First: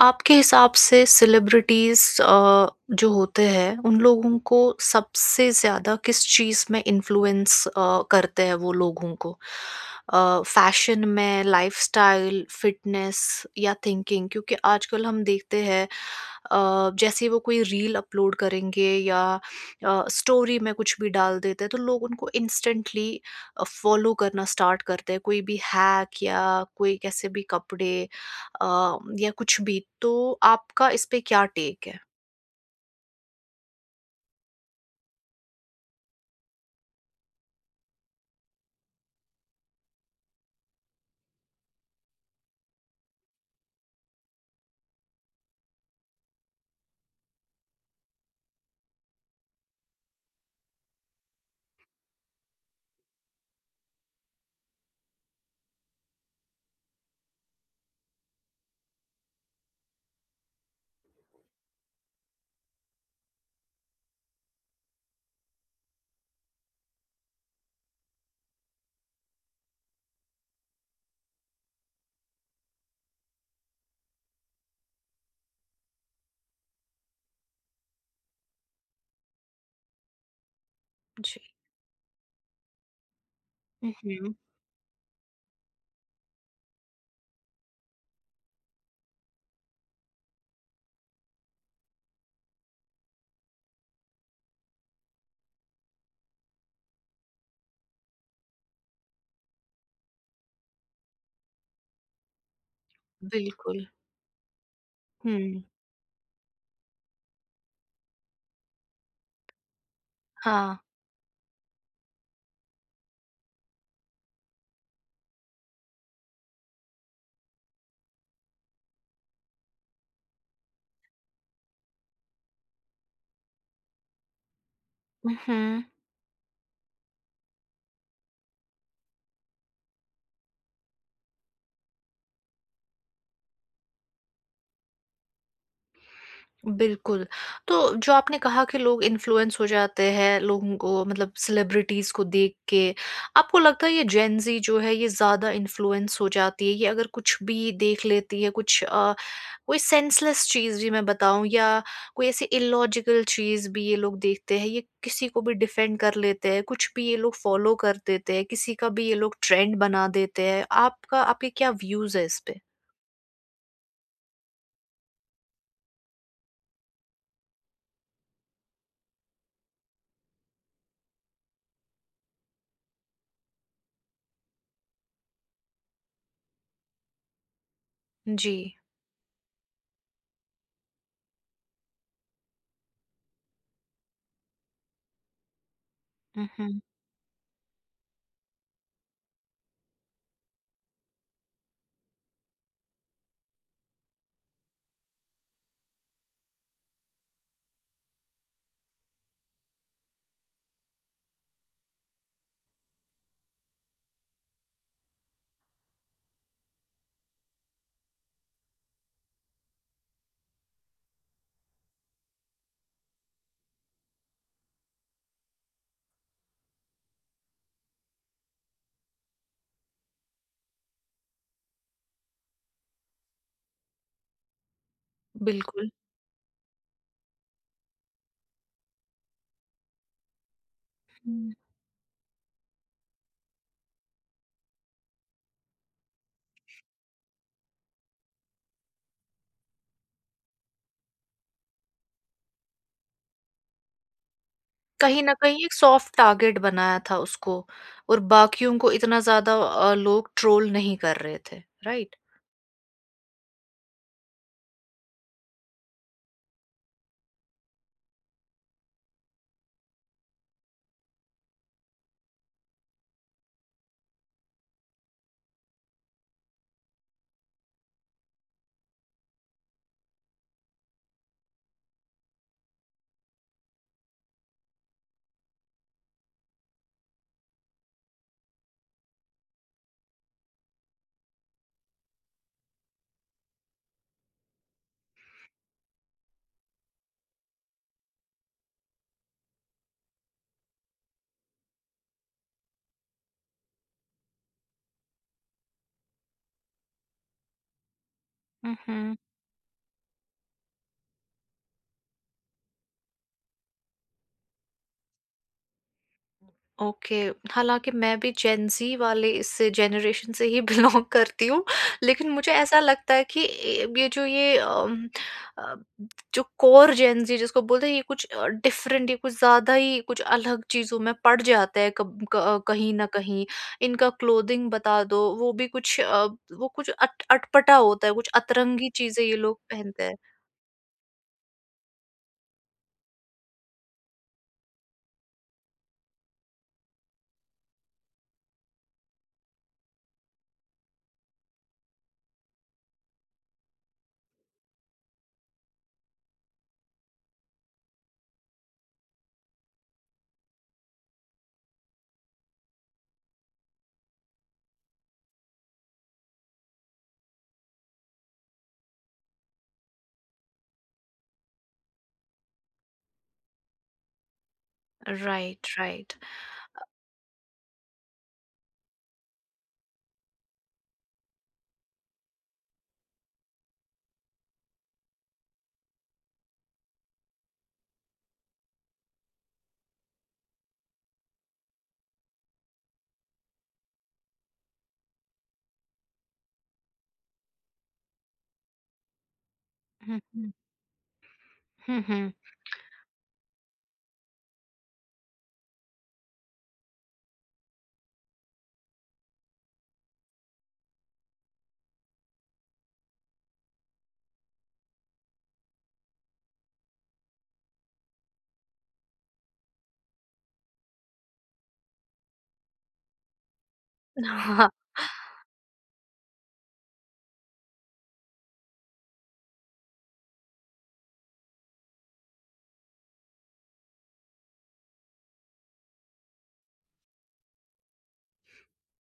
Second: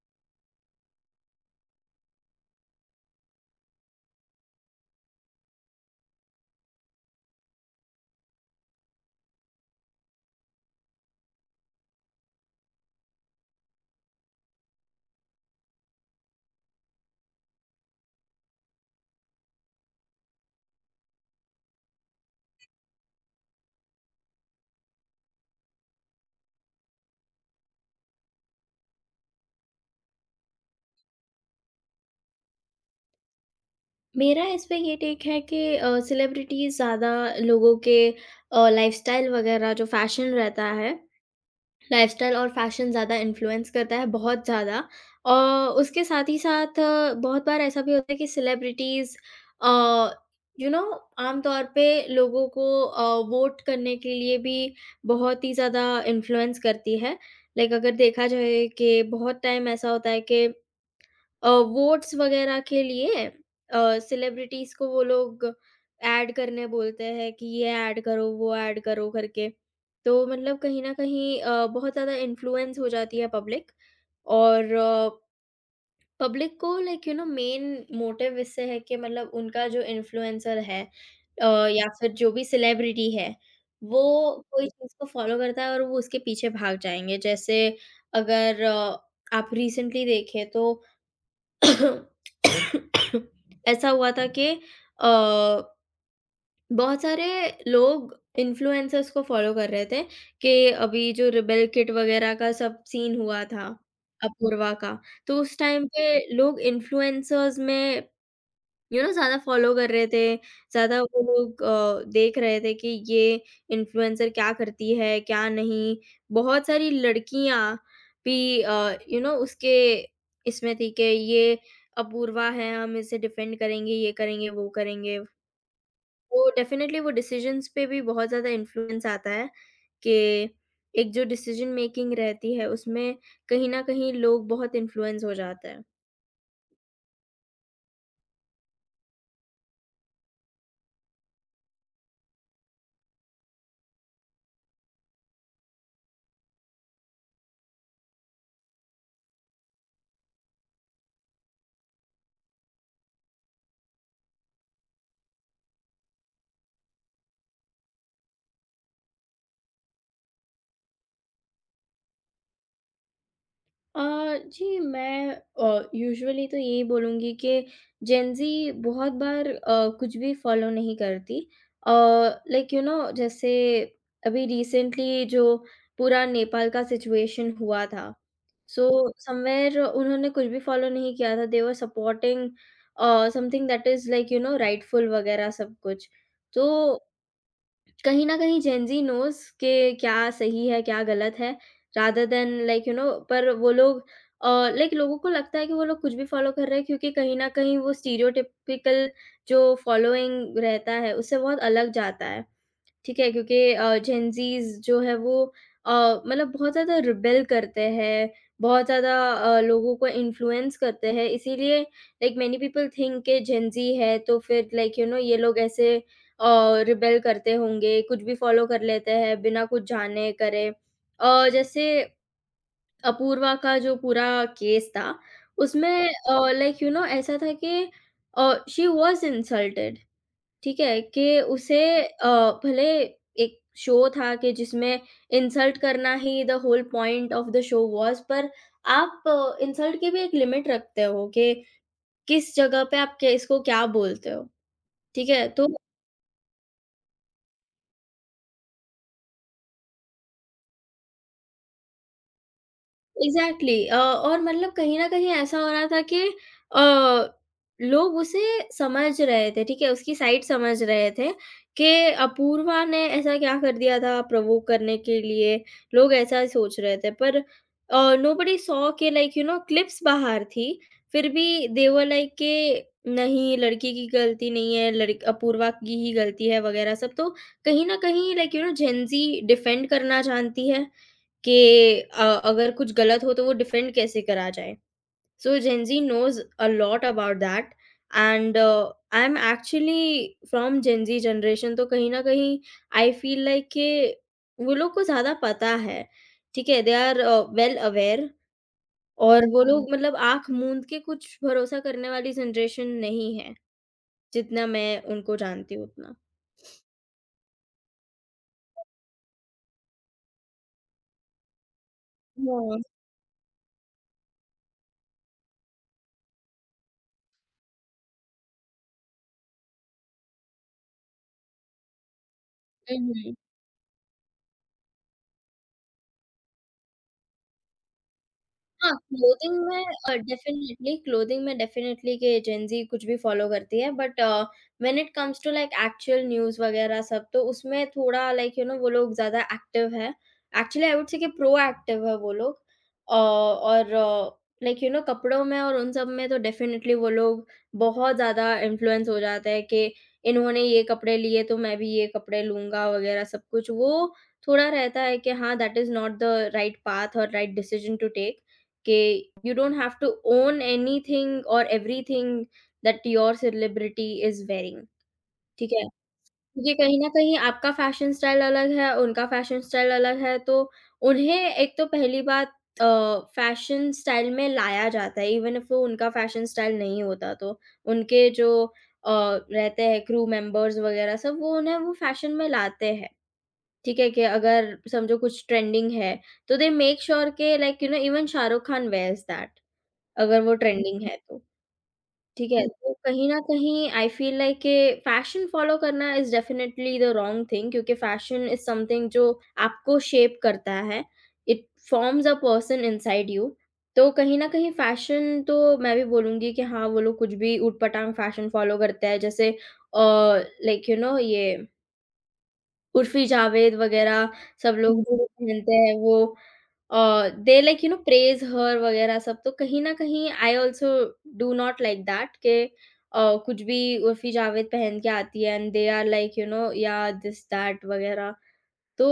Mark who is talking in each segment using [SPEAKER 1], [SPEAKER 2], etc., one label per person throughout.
[SPEAKER 1] आपके हिसाब से सेलिब्रिटीज़ जो होते हैं उन लोगों को सबसे ज़्यादा किस चीज़ में इन्फ्लुएंस करते हैं वो? लोगों को फैशन में, लाइफस्टाइल, फिटनेस या थिंकिंग? क्योंकि आजकल हम देखते हैं जैसे ही वो कोई रील अपलोड करेंगे या स्टोरी में कुछ भी डाल देते हैं तो लोग उनको इंस्टेंटली फॉलो करना स्टार्ट करते हैं, कोई भी हैक या कोई कैसे भी कपड़े या कुछ भी, तो आपका इस पे क्या टेक है?
[SPEAKER 2] मेरा इस पे ये टेक है कि सेलिब्रिटीज़ ज़्यादा लोगों के लाइफ़स्टाइल वगैरह जो फ़ैशन रहता है, लाइफ़स्टाइल और फ़ैशन ज़्यादा इन्फ्लुएंस करता है, बहुत ज़्यादा। अ, उसके साथ ही साथ बहुत बार ऐसा भी होता है कि सेलिब्रिटीज़ अ, यू नो आम तौर पे लोगों को वोट करने के लिए भी बहुत ही ज़्यादा इन्फ्लुएंस करती है। लाइक अगर देखा जाए कि बहुत टाइम ऐसा होता है कि अ, वोट्स वगैरह के लिए सेलिब्रिटीज़ को वो लोग ऐड करने बोलते हैं कि ये ऐड करो, वो ऐड करो करके। तो मतलब कहीं न कहीं बहुत ज़्यादा इन्फ्लुएंस हो जाती है पब्लिक और पब्लिक को like you know main motive इससे है कि मतलब उनका जो इन्फ्लुएंसर है
[SPEAKER 1] जी।
[SPEAKER 2] या फिर जो भी सेलिब्रिटी है, वो
[SPEAKER 1] हुँ।
[SPEAKER 2] कोई चीज़ को फ़ॉलो करता है और वो उसके पीछे भाग जाएँगे। जैसे अगर आप रिसेंटली देखें तो ऐसा हुआ था कि अ, बहुत सारे लोग इन्फ्लुएंसर्स को फॉलो कर रहे थे कि अभी जो रिबेल किट वगैरह का सब सीन हुआ था
[SPEAKER 1] बिल्कुल।
[SPEAKER 2] अपूर्वा का। तो उस
[SPEAKER 1] हुँ।
[SPEAKER 2] टाइम पे लोग इन्फ्लुएंसर्स में यू नो ज़्यादा फ़ॉलो कर रहे थे,
[SPEAKER 1] हाँ।
[SPEAKER 2] ज़्यादा वो लोग देख रहे थे कि ये इन्फ्लुएंसर क्या करती है, क्या नहीं। बहुत सारी लड़कियाँ भी यू नो उसके इसमें थी कि ये अपूर्वा है, हम इसे डिफेंड करेंगे, ये करेंगे।
[SPEAKER 1] उहुँ।
[SPEAKER 2] वो डेफ़िनेटली वो डिसीज़न्स पे भी बहुत ज़्यादा इन्फ्लुएंस आता है कि एक जो डिसीज़न मेकिंग रहती है, उसमें कहीं न कहीं लोग बहुत इन्फ्लुएंस हो जाते हैं।
[SPEAKER 1] बिल्कुल। तो जो आपने कहा कि लोग इन्फ्लुएंस हो जाते हैं, लोगों को मतलब सेलिब्रिटीज़ को देख के, आपको लगता है ये जेन ज़ी जो है ये ज़्यादा इन्फ्लुएंस हो जाती है? ये अगर कुछ भी देख लेती है, कुछ कोई सेंसलेस चीज़ भी मैं बताऊँ या कोई ऐसी इलॉजिकल चीज़ भी ये लोग देखते हैं, ये किसी को भी डिफेंड कर लेते हैं, कुछ भी ये लोग फॉलो कर देते हैं, किसी का भी ये लोग ट्रेंड बना देते हैं। आपका आपके क्या व्यूज़ है इस पे?
[SPEAKER 2] अ, जी मैं यूजुअली तो यही बोलूँगी कि जेन ज़ी बहुत बार कुछ भी फ़ॉलो नहीं करती। अ, लाइक यू नो जैसे अभी रिसेंटली जो पूरा नेपाल का सिचुएशन हुआ था।
[SPEAKER 1] जी।
[SPEAKER 2] सो समव्हेयर उन्होंने कुछ भी फ़ॉलो नहीं किया था। They were supporting something that is like you know rightful वग़ैरह सब कुछ।
[SPEAKER 1] हुँ,
[SPEAKER 2] तो
[SPEAKER 1] हुँ।
[SPEAKER 2] कहीं न कहीं जेन ज़ी नोज़ के क्या सही है, क्या गलत है, rather than like you know. पर वो लोग अ, लाइक लोगों को लगता है कि वो लोग कुछ भी फ़ॉलो कर रहे हैं, क्योंकि कहीं न कहीं वो स्टीरियोटिपिकल जो फ़ॉलोइंग रहता है, उससे बहुत अलग जाता है। ठीक है, क्योंकि जेनज़ीज़ जो है वो अ, मतलब बहुत ज़्यादा रिबेल करते हैं, बहुत ज़्यादा लोगों को इन्फ्लुएंस करते हैं, इसीलिए लाइक मैनी पीपल थिंक के जेनज़ी है, तो फिर लाइक यू नो ये लोग ऐसे रिबेल करते होंगे, कुछ भी फ़ॉलो कर लेते हैं बिना कुछ जाने करे। जैसे अपूर्वा का जो पूरा केस था,
[SPEAKER 1] बिल्कुल।
[SPEAKER 2] उसमें लाइक यू नो ऐसा था कि शी वाज़ इंसल्टेड। ठीक है? कि
[SPEAKER 1] हुँ।
[SPEAKER 2] उसे भले एक शो था कि जिसमें इंसल्ट करना ही the whole point of the show was. पर आप इंसल्ट की भी एक लिमिट रखते हो कि किस जगह पे आप क इसको क्या बोलते हो,
[SPEAKER 1] कहीं
[SPEAKER 2] ठीक
[SPEAKER 1] न
[SPEAKER 2] है?
[SPEAKER 1] कहीं
[SPEAKER 2] तो
[SPEAKER 1] एक सॉफ्ट टारगेट बनाया था उसको, और बाकियों को इतना ज़्यादा लोग ट्रोल नहीं कर रहे थे, राइट?
[SPEAKER 2] एग्ज़ैक्टली। और मतलब कहीं न कहीं ऐसा हो रहा था कि अ, लोग उसे समझ रहे थे, ठीक है? उसकी साइड समझ रहे थे कि अपूर्वा ने ऐसा क्या कर दिया था प्रोवोक करने के लिए, लोग ऐसा ही सोच रहे थे। पर नोबडी सॉ के लाइक यू नो क्लिप्स बाहर थी, फिर भी दे वर लाइक के नहीं, लड़की की गलती नहीं है, लड़क अपूर्वा की ही गलती है वगैरह सब। तो कहीं न कहीं like you know Gen Z defend करना जानती है। कि अगर कुछ गलत हो तो वो डिफेंड कैसे करा जाए। So Gen Z knows a lot about that and I am actually from Gen Z generation. तो कहीं न कहीं आई फील लाइक कि वो लोग को ज़्यादा पता है, ठीक है? They are well aware.
[SPEAKER 1] हुँ, हुँ।
[SPEAKER 2] और वो हुँ। लोग मतलब आँख मूंद के कुछ भरोसा करने वाली जनरेशन नहीं है, जितना मैं उनको जानती हूँ उतना।
[SPEAKER 1] ओके। हालांकि मैं भी जेन जी वाले इस जनरेशन से ही बिलोंग करती हूँ, लेकिन मुझे
[SPEAKER 2] हाँ।
[SPEAKER 1] ऐसा लगता है कि ये जो ये अ, जो कोर जेन जी जिसको बोलते हैं ये कुछ डिफरेंट, ये कुछ ज़्यादा ही कुछ अलग चीज़ों में पड़ जाता है। कहीं
[SPEAKER 2] हुँ,
[SPEAKER 1] ना
[SPEAKER 2] हुँ।
[SPEAKER 1] कहीं इनका क्लोथिंग बता दो, वो भी कुछ वो कुछ अटपटा होता है, कुछ अतरंगी
[SPEAKER 2] हाँ,
[SPEAKER 1] चीज़ें ये
[SPEAKER 2] क्लोथिंग
[SPEAKER 1] लोग
[SPEAKER 2] में
[SPEAKER 1] पहनते हैं।
[SPEAKER 2] डेफ़िनिटली क्लोथिंग में डेफ़िनिटली के जेन ज़ी कुछ भी फ़ॉलो करती है, but when it comes to like actual news वग़ैरह सब तो उसमें थोड़ा लाइक यू नो वो लोग ज़्यादा एक्टिव है। एक्चुअली आई वुड से कि प्रोएक्टिव है वो लोग। और लाइक यू नो कपड़ों में और उन सब में तो डेफ़िनिटली वो लोग बहुत ज़्यादा इन्फ्लुएंस हो जाते हैं कि इन्होंने ये कपड़े लिए तो मैं भी ये कपड़े लूँगा वग़ैरह सब कुछ। वो थोड़ा रहता है कि हाँ, that is not the right path और right decision to take. Okay, you don't have to own anything or everything that your celebrity is wearing,
[SPEAKER 1] right,
[SPEAKER 2] ठीक है?
[SPEAKER 1] राइट।
[SPEAKER 2] क्योंकि कहीं न कहीं आपका फ़ैशन स्टाइल अलग है, उनका फ़ैशन स्टाइल अलग है, तो उन्हें एक तो पहली बात अ, फ़ैशन स्टाइल में लाया जाता है, इवन इफ वो उनका फ़ैशन स्टाइल नहीं होता तो। उनके जो रहते हैं क्रू मेंबर्स वगैरह सब, वो उन्हें वो फ़ैशन में लाते हैं, ठीक है? कि अगर समझो कुछ ट्रेंडिंग है, तो दे मेक श्योर के like you know even Shahrukh Khan wears that.
[SPEAKER 1] हम्म,
[SPEAKER 2] अगर
[SPEAKER 1] हम्म।
[SPEAKER 2] वो ट्रेंडिंग है तो,
[SPEAKER 1] हम्म।
[SPEAKER 2] ठीक है? तो कहीं न कहीं आई फ़ील लाइक के फैशन फ़ॉलो करना is definitely the wrong thing, क्योंकि फैशन इज़ समथिंग जो आपको शेप करता है। It forms a person inside you. तो कहीं न कहीं फैशन तो मैं भी बोलूँगी कि हाँ, वो लोग कुछ भी ऊट-पटांग फैशन फ़ॉलो करते हैं। जैसे लाइक यू नो ये उर्फ़ी जावेद वग़ैरह
[SPEAKER 1] हाँ।
[SPEAKER 2] सब लोग हुँ। जो भी पहनते हैं, वो they like you know praise her वग़ैरह सब। तो कहीं न कहीं I also do not like that के कुछ भी उर्फ़ी जावेद पहन के आती है and they are like you know या दिस दैट वग़ैरह। तो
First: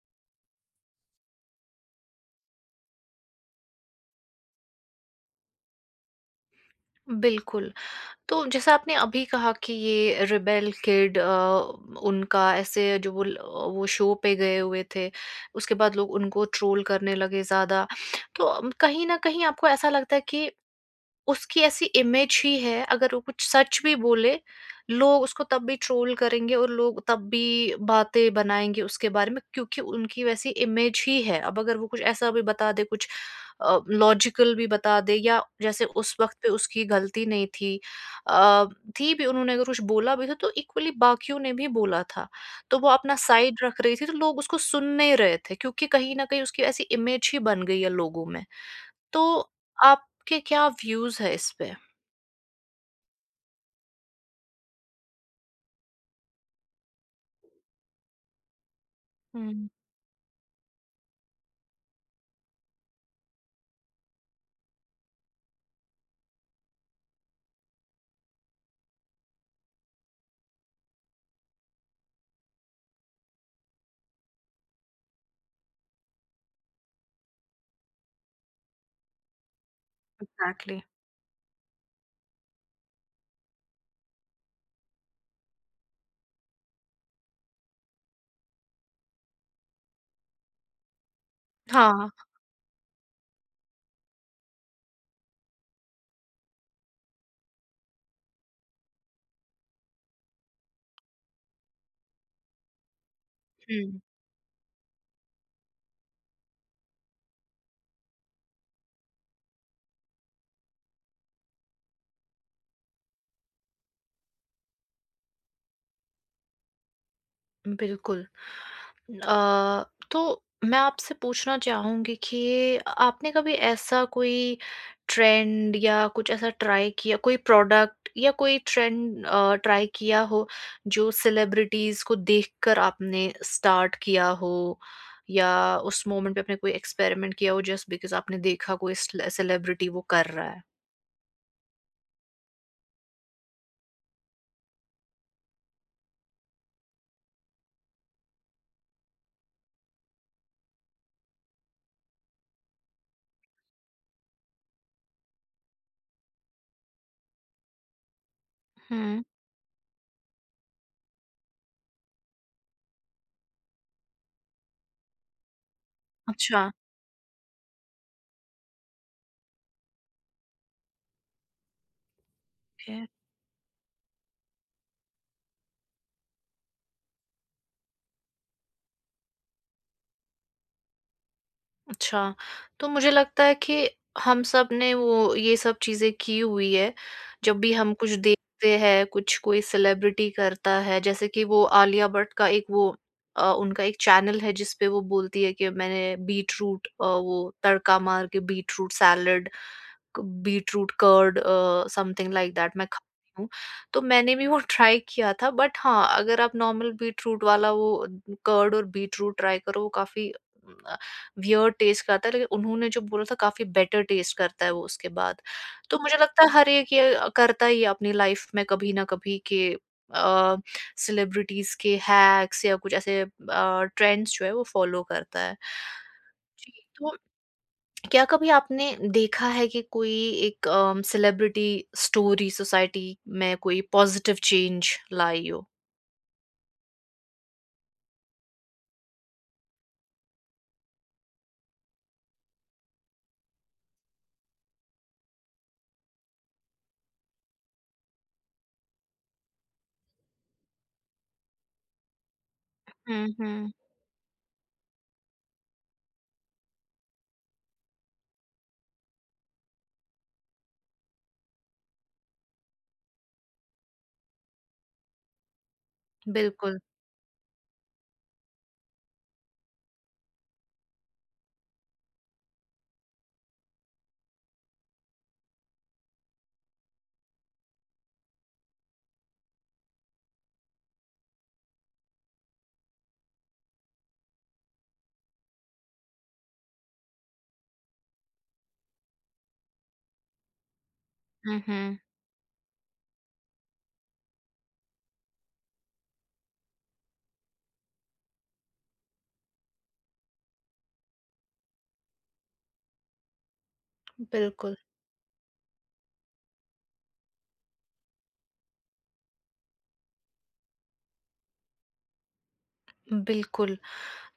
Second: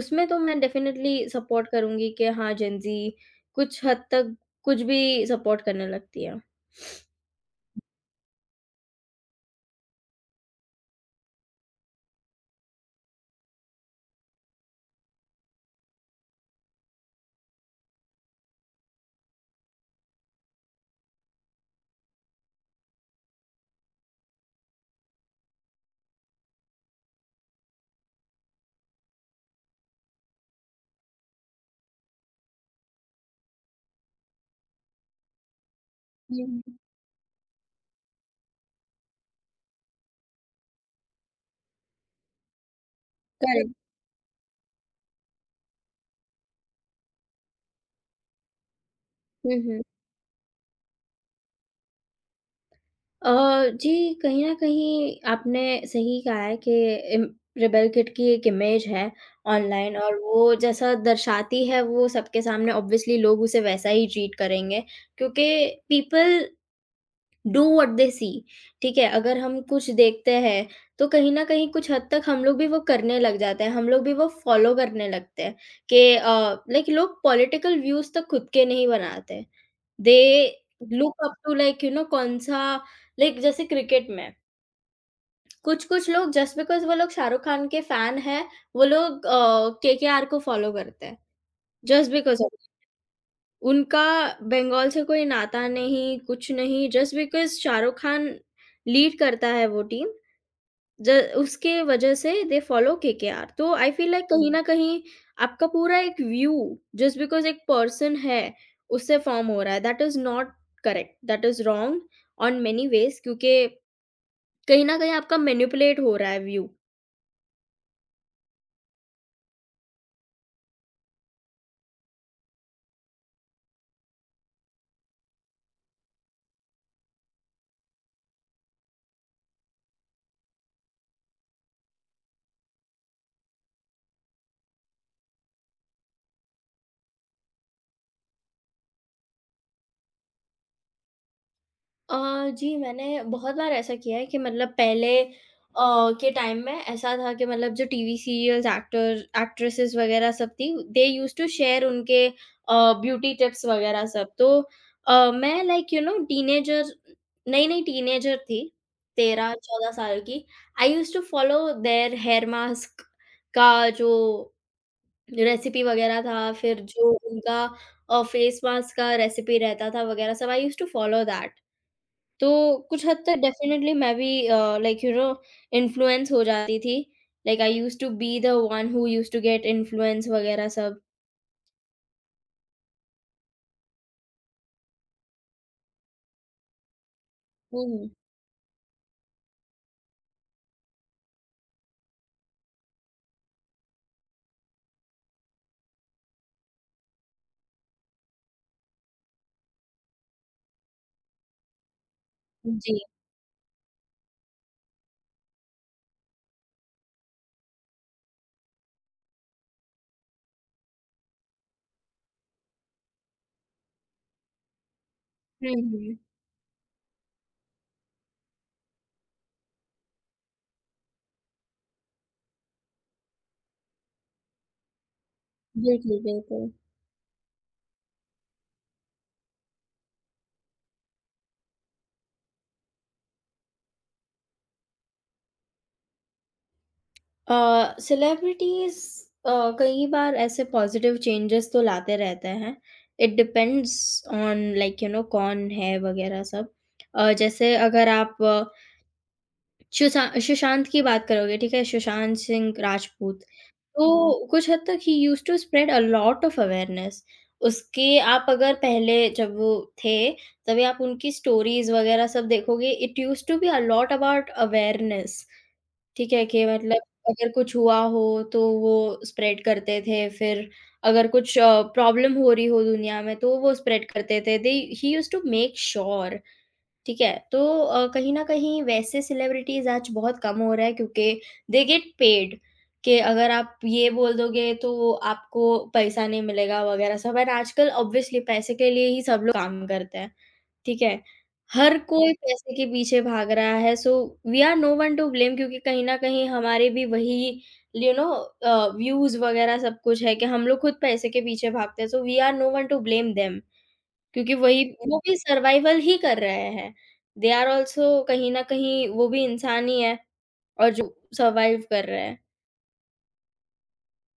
[SPEAKER 2] उसमें तो मैं डेफ़िनिटली सपोर्ट करूँगी कि हाँ, जेनज़ी कुछ हद तक कुछ भी सपोर्ट करने लगती है।
[SPEAKER 1] बिल्कुल। तो जैसा आपने अभी कहा कि ये रिबेल किड उनका, ऐसे जो वो वो शो पे गए हुए थे, उसके बाद लोग उनको ट्रोल करने लगे ज़्यादा। तो कहीं ना कहीं आपको ऐसा लगता है कि उसकी ऐसी इमेज ही है, अगर वो कुछ सच भी बोले, लोग उसको तब भी ट्रोल करेंगे और लोग तब भी बातें बनाएँगे उसके बारे में, क्योंकि उनकी वैसी इमेज ही है। अब अगर वो कुछ ऐसा भी बता दे, कुछ लॉजिकल भी बता दे, या जैसे उस वक़्त पे
[SPEAKER 2] हुँ,
[SPEAKER 1] उसकी गलती नहीं थी, अ, थी भी, उन्होंने अगर कुछ बोला भी था, तो इक्वली बाकियों ने भी बोला था। तो वो अपना साइड
[SPEAKER 2] करेक्ट।
[SPEAKER 1] रख रही थी, तो लोग उसको सुन नहीं रहे थे क्योंकि कहीं न कहीं उसकी ऐसी इमेज ही बन गई है लोगों में। तो
[SPEAKER 2] हुँ, हुँ।
[SPEAKER 1] आपके क्या व्यूज़ है इस पे?
[SPEAKER 2] अ, जी, कहीं न कहीं आपने सही कहा है कि इम रेबेल किड की एक इमेज है
[SPEAKER 1] हुँ,
[SPEAKER 2] ऑनलाइन, और वो जैसा दर्शाती है वो सबके सामने, ऑब्वियसली लोग उसे वैसा ही ट्रीट करेंगे क्योंकि people do what they see. ठीक है, अगर हम कुछ देखते हैं, तो कहीं न कहीं कुछ हद तक हम लोग भी वो करने लग जाते हैं, हम लोग भी वो फ़ॉलो करने लगते हैं कि लाइक लोग पॉलिटिकल व्यूज़ तक खुद के नहीं बनाते। They
[SPEAKER 1] exactly.
[SPEAKER 2] Look up to like you know कौन-सा। लाइक जैसे क्रिकेट में, कुछ-कुछ लोग जस्ट बिकॉज़ वो लोग शाहरुख खान के फैन हैं, वो लोग केकेआर को फ़ॉलो करते हैं, जस्ट
[SPEAKER 1] हाँ,
[SPEAKER 2] बिकॉज़ ऑफ उनका बंगाल से कोई नाता नहीं, कुछ नहीं, just because Shahrukh Khan lead करता है वो टीम, ज उसके वजह से दे फॉलो केकेआर। तो आई
[SPEAKER 1] हुँ,
[SPEAKER 2] फ़ील लाइक कहीं हुँ। न कहीं आपका पूरा एक व्यू जस्ट बिकॉज़ एक पर्सन है, उससे फ़ॉर्म हो रहा है, that is not correct, that is wrong on many ways, क्योंकि कहीं न कहीं आपका मैनिपुलेट हो रहा है व्यू।
[SPEAKER 1] बिल्कुल। अ, तो मैं आपसे पूछना चाहूँगी कि आपने कभी ऐसा कोई ट्रेंड या कुछ ऐसा ट्राई किया, कोई प्रोडक्ट या कोई ट्रेंड ट्राई किया हो जो सेलिब्रिटीज़ को देखकर आपने स्टार्ट किया हो? या उस मोमेंट पे आपने कोई एक्सपेरिमेंट किया हो जस्ट बिकॉज़ आपने देखा कोई स्ले सेलिब्रिटी वो कर रहा है?
[SPEAKER 2] जी, मैंने बहुत बार ऐसा किया है कि मतलब पहले के टाइम में ऐसा था कि मतलब जो टीवी सीरियल्स, एक्टर एक्ट्रेसेस वगैरह सब थी, दे यूज्ड टू शेयर उनके ब्यूटी टिप्स वगैरह सब। तो मैं लाइक यू नो टीनेजर नई-नई टीनेजर थी,
[SPEAKER 1] हुँ,
[SPEAKER 2] 13-14 साल की। I used to follow their hair mask का जो रेसिपी वगैरह था,
[SPEAKER 1] अच्छा।
[SPEAKER 2] फिर जो उनका फेस मास्क का रेसिपी रहता था वगैरह सब, I used to follow that. तो
[SPEAKER 1] ओके,
[SPEAKER 2] कुछ हद तक डेफ़िनेटली मैं भी लाइक यू नो इन्फ्लुएंस हो जाती थी। Like I used to be the one who used to get influence वग़ैरह सब।
[SPEAKER 1] अच्छा। तो मुझे लगता है कि हम सब ने वो ये सब चीज़ें की हुई है। जब भी हम
[SPEAKER 2] हुँ।
[SPEAKER 1] कुछ देखते हैं, कुछ कोई सेलिब्रिटी करता है, जैसे कि वो आलिया भट्ट का एक वो उनका एक चैनल है जिस पे वो बोलती है कि मैंने बीटरूट वो तड़का मार के बीटरूट सैलेड, क beetroot curd something like that मैं
[SPEAKER 2] जी।
[SPEAKER 1] खाती हूँ। तो मैंने भी वो ट्राई किया था, बट हाँ, अगर आप नॉर्मल बीटरूट वाला वो कर्ड और बीटरूट ट्राई करो वो काफ़ी वियर्ड टेस्ट करता है, लेकिन उन्होंने जो बोला था काफ़ी बेटर टेस्ट करता है वो उसके बाद।
[SPEAKER 2] हुँ,
[SPEAKER 1] तो मुझे
[SPEAKER 2] हुँ।
[SPEAKER 1] अच्छा। लगता है हर एक ये करता ही है अपनी लाइफ में कभी ना कभी के अ, सेलिब्रिटीज़ के हैक्स या कुछ ऐसे ट्रेंड्स जो है वो फ़ॉलो करता है।
[SPEAKER 2] बिल्कुल, बिल्कुल।
[SPEAKER 1] जी, तो क्या कभी आपने देखा है कि कोई एक सेलिब्रिटी स्टोरी सोसाइटी में कोई पॉज़िटिव चेंज लाई हो?
[SPEAKER 2] सेलिब्रिटीज़ अ, कई बार ऐसे पॉज़िटिव चेंजेस तो लाते रहते हैं। It depends on like you know कौन है वग़ैरह सब। जैसे अगर आप सुशांत की बात करोगे, ठीक है? सुशांत सिंह
[SPEAKER 1] हुँ,
[SPEAKER 2] राजपूत।
[SPEAKER 1] हुँ।
[SPEAKER 2] तो कुछ हद तक ही used to spread a lot of awareness. उसके आप अगर पहले, जब वो थे, तभी आप उनकी स्टोरीज़ वगैरह सब देखोगे, it used to be a lot about awareness, ठीक है? कि
[SPEAKER 1] बिल्कुल।
[SPEAKER 2] मतलब अगर कुछ हुआ हो तो वो स्प्रेड करते थे, फिर अगर कुछ प्रॉब्लम हो रही हो दुनिया में तो वो स्प्रेड करते थे। दे ही यूज्ड टू मेक श्योर। ठीक है, तो कहीं न कहीं वैसे सेलिब्रिटीज़ आज बहुत कम हो रहा है क्योंकि दे गेट पेड कि अगर आप ये बोल दोगे तो आपको पैसा नहीं मिलेगा वगैरह सब, एंड आजकल ऑब्वियसली पैसे के लिए ही सब लोग काम करते हैं, ठीक है?
[SPEAKER 1] हुँ,
[SPEAKER 2] हर
[SPEAKER 1] हुँ।
[SPEAKER 2] कोई पैसे के पीछे भाग रहा है, so we are no one to blame, क्योंकि कहीं न कहीं हमारे भी वही यू नो व्यूज़ वगैरह सब कुछ है कि हम लोग खुद पैसे के पीछे भागते हैं, so we are no one to blame them. क्योंकि
[SPEAKER 1] बिल्कुल,
[SPEAKER 2] वही वो भी सर्वाइवल ही कर रहे हैं। दे आर ऑल्सो कहीं न कहीं वो भी इंसान ही है और जो सर्वाइव कर रहे हैं।
[SPEAKER 1] बिल्कुल।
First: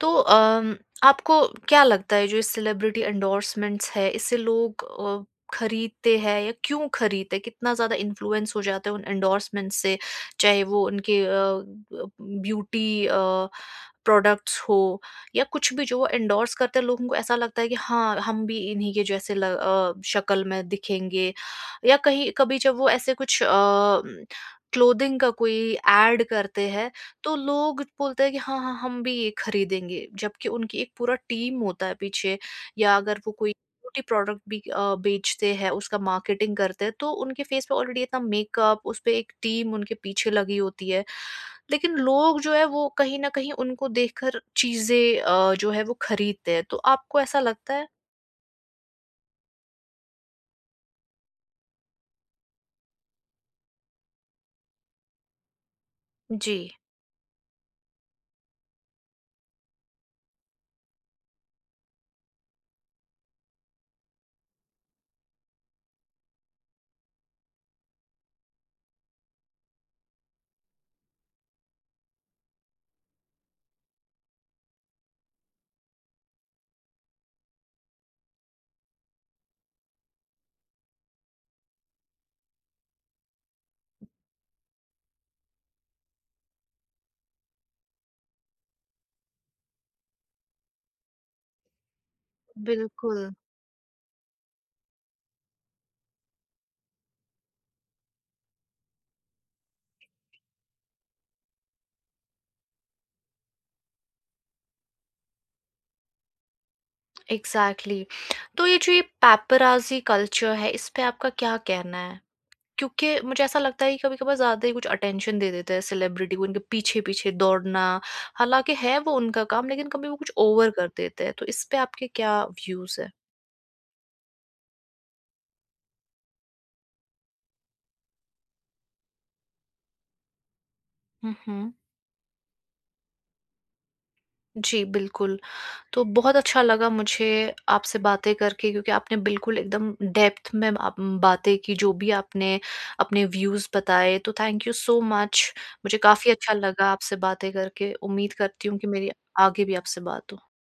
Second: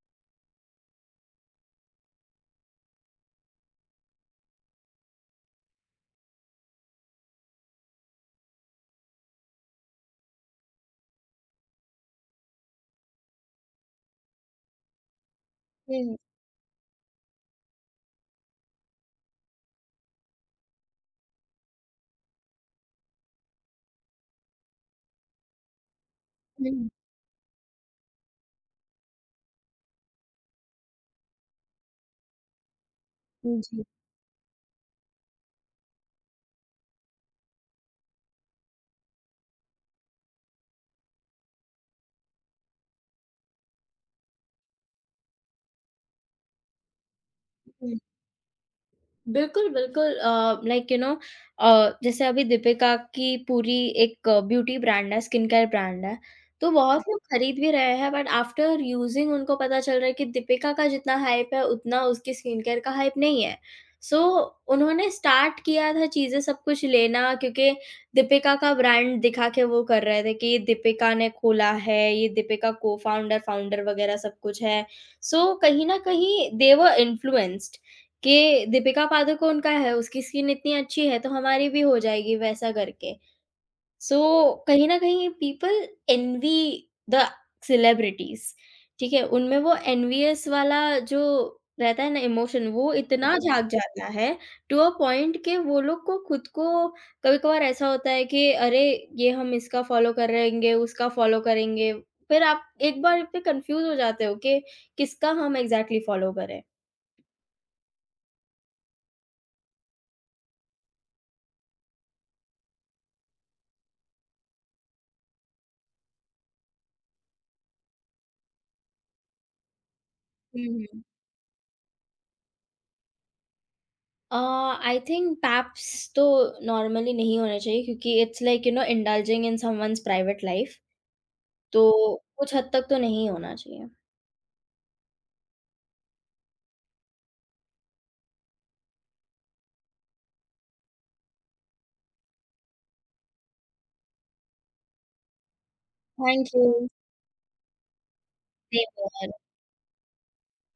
[SPEAKER 1] तो आपको क्या लगता है जो ये सेलिब्रिटी एंडोर्समेंट्स है इससे लोग खरीदते हैं, या क्यों खरीदते हैं? कितना ज़्यादा इन्फ्लुएंस हो जाते हैं उन एंडोर्समेंट से? चाहे वो उनके ब्यूटी प्रोडक्ट्स हो या कुछ भी जो वो
[SPEAKER 2] हुँ,
[SPEAKER 1] एंडोर्स करते हैं, लोगों को ऐसा लगता है कि हाँ, हम भी इन्हीं के जैसे शक्ल में दिखेंगे, या कहीं कभी जब वो ऐसे कुछ क्लोथिंग का कोई ऐड करते हैं तो लोग बोलते हैं कि हाँ हाँ, हम भी ये खरीदेंगे, जबकि उनकी एक पूरा टीम होता है पीछे। या अगर वो कोई
[SPEAKER 2] हुँ, जी।
[SPEAKER 1] ब्यूटी प्रोडक्ट भी बेचते हैं, उसका मार्केटिंग करते हैं, तो उनके फेस पे ऑलरेडी इतना मेकअप, उसपे एक टीम उनके पीछे लगी होती है। लेकिन लोग जो है वो कहीं न कहीं उनको देखकर चीज़ें जो है वो खरीदते हैं, तो आपको ऐसा लगता है?
[SPEAKER 2] बिल्कुल, बिल्कुल। लाइक यू नो जैसे अभी दीपिका की पूरी एक ब्यूटी ब्रांड है, स्किन केयर ब्रांड है,
[SPEAKER 1] जी।
[SPEAKER 2] तो बहुत लोग खरीद भी रहे हैं, बट आफ्टर यूज़िंग उनको पता चल रहा है कि दीपिका का जितना हाइप है उतना उसकी स्किन केयर का हाइप नहीं है। सो so, उन्होंने स्टार्ट किया था चीज़ें सब कुछ लेना, क्योंकि दीपिका का ब्रांड दिखा के वो कर रहे थे कि ये दीपिका ने खोला है, ये दीपिका को-फाउंडर, फाउंडर फाउंडर वगैरह सब कुछ है। सो so, कहीं न कहीं दे वर इन्फ्लुएंस्ड कि दीपिका पादुकोण का है, उसकी स्किन इतनी अच्छी है तो हमारी भी हो जाएगी, वैसा करके। सो so, कहीं न कहीं पीपल एन्वी द सेलिब्रिटीज़, ठीक है? उनमें वो एन्वियस वाला जो रहता है ना इमोशन, वो
[SPEAKER 1] बिल्कुल,
[SPEAKER 2] इतना हुँ। जाग जाता है टू अ पॉइंट कि वो लोग को खुद को कभी-कभार ऐसा होता है कि अरे! ये हम इसका फ़ॉलो करेंगे, उसका फ़ॉलो करेंगे। फिर आप एक बार पे कन्फ्यूज़ हो जाते हो कि किसका हम एग्ज़ैक्टली फ़ॉलो करें।
[SPEAKER 1] एग्ज़ैक्टली। तो ये जो ये पेपराज़ी कल्चर है, इस पे आपका क्या कहना है? क्योंकि मुझे ऐसा लगता है कि कभी-कभार ज़्यादा ही कुछ अटेंशन दे देते हैं सेलिब्रिटी को, उनके पीछे-पीछे दौड़ना। हालाँकि है वो उनका काम, लेकिन कभी वो कुछ
[SPEAKER 2] हुँ,
[SPEAKER 1] ओवर कर
[SPEAKER 2] हुँ।
[SPEAKER 1] देते हैं। तो इस पे आपके क्या व्यूज़ हैं?
[SPEAKER 2] आई थिंक पैप्स तो नॉर्मली नहीं होने चाहिए क्योंकि it's like you know indulging in someone's private life.
[SPEAKER 1] हुँ, हुँ।
[SPEAKER 2] तो कुछ हद तक तो नहीं होना चाहिए।
[SPEAKER 1] जी, बिल्कुल। तो बहुत अच्छा लगा मुझे आपसे बातें करके, क्योंकि आपने बिल्कुल एकदम डेप्थ में आप बातें की, जो भी आपने अपने व्यूज़ बताए। तो थैंक यू सो मच। मुझे काफ़ी
[SPEAKER 2] थैंक
[SPEAKER 1] अच्छा लगा आपसे बातें करके। उम्मीद करती हूँ कि मेरी
[SPEAKER 2] यू
[SPEAKER 1] आगे भी आपसे बात हो।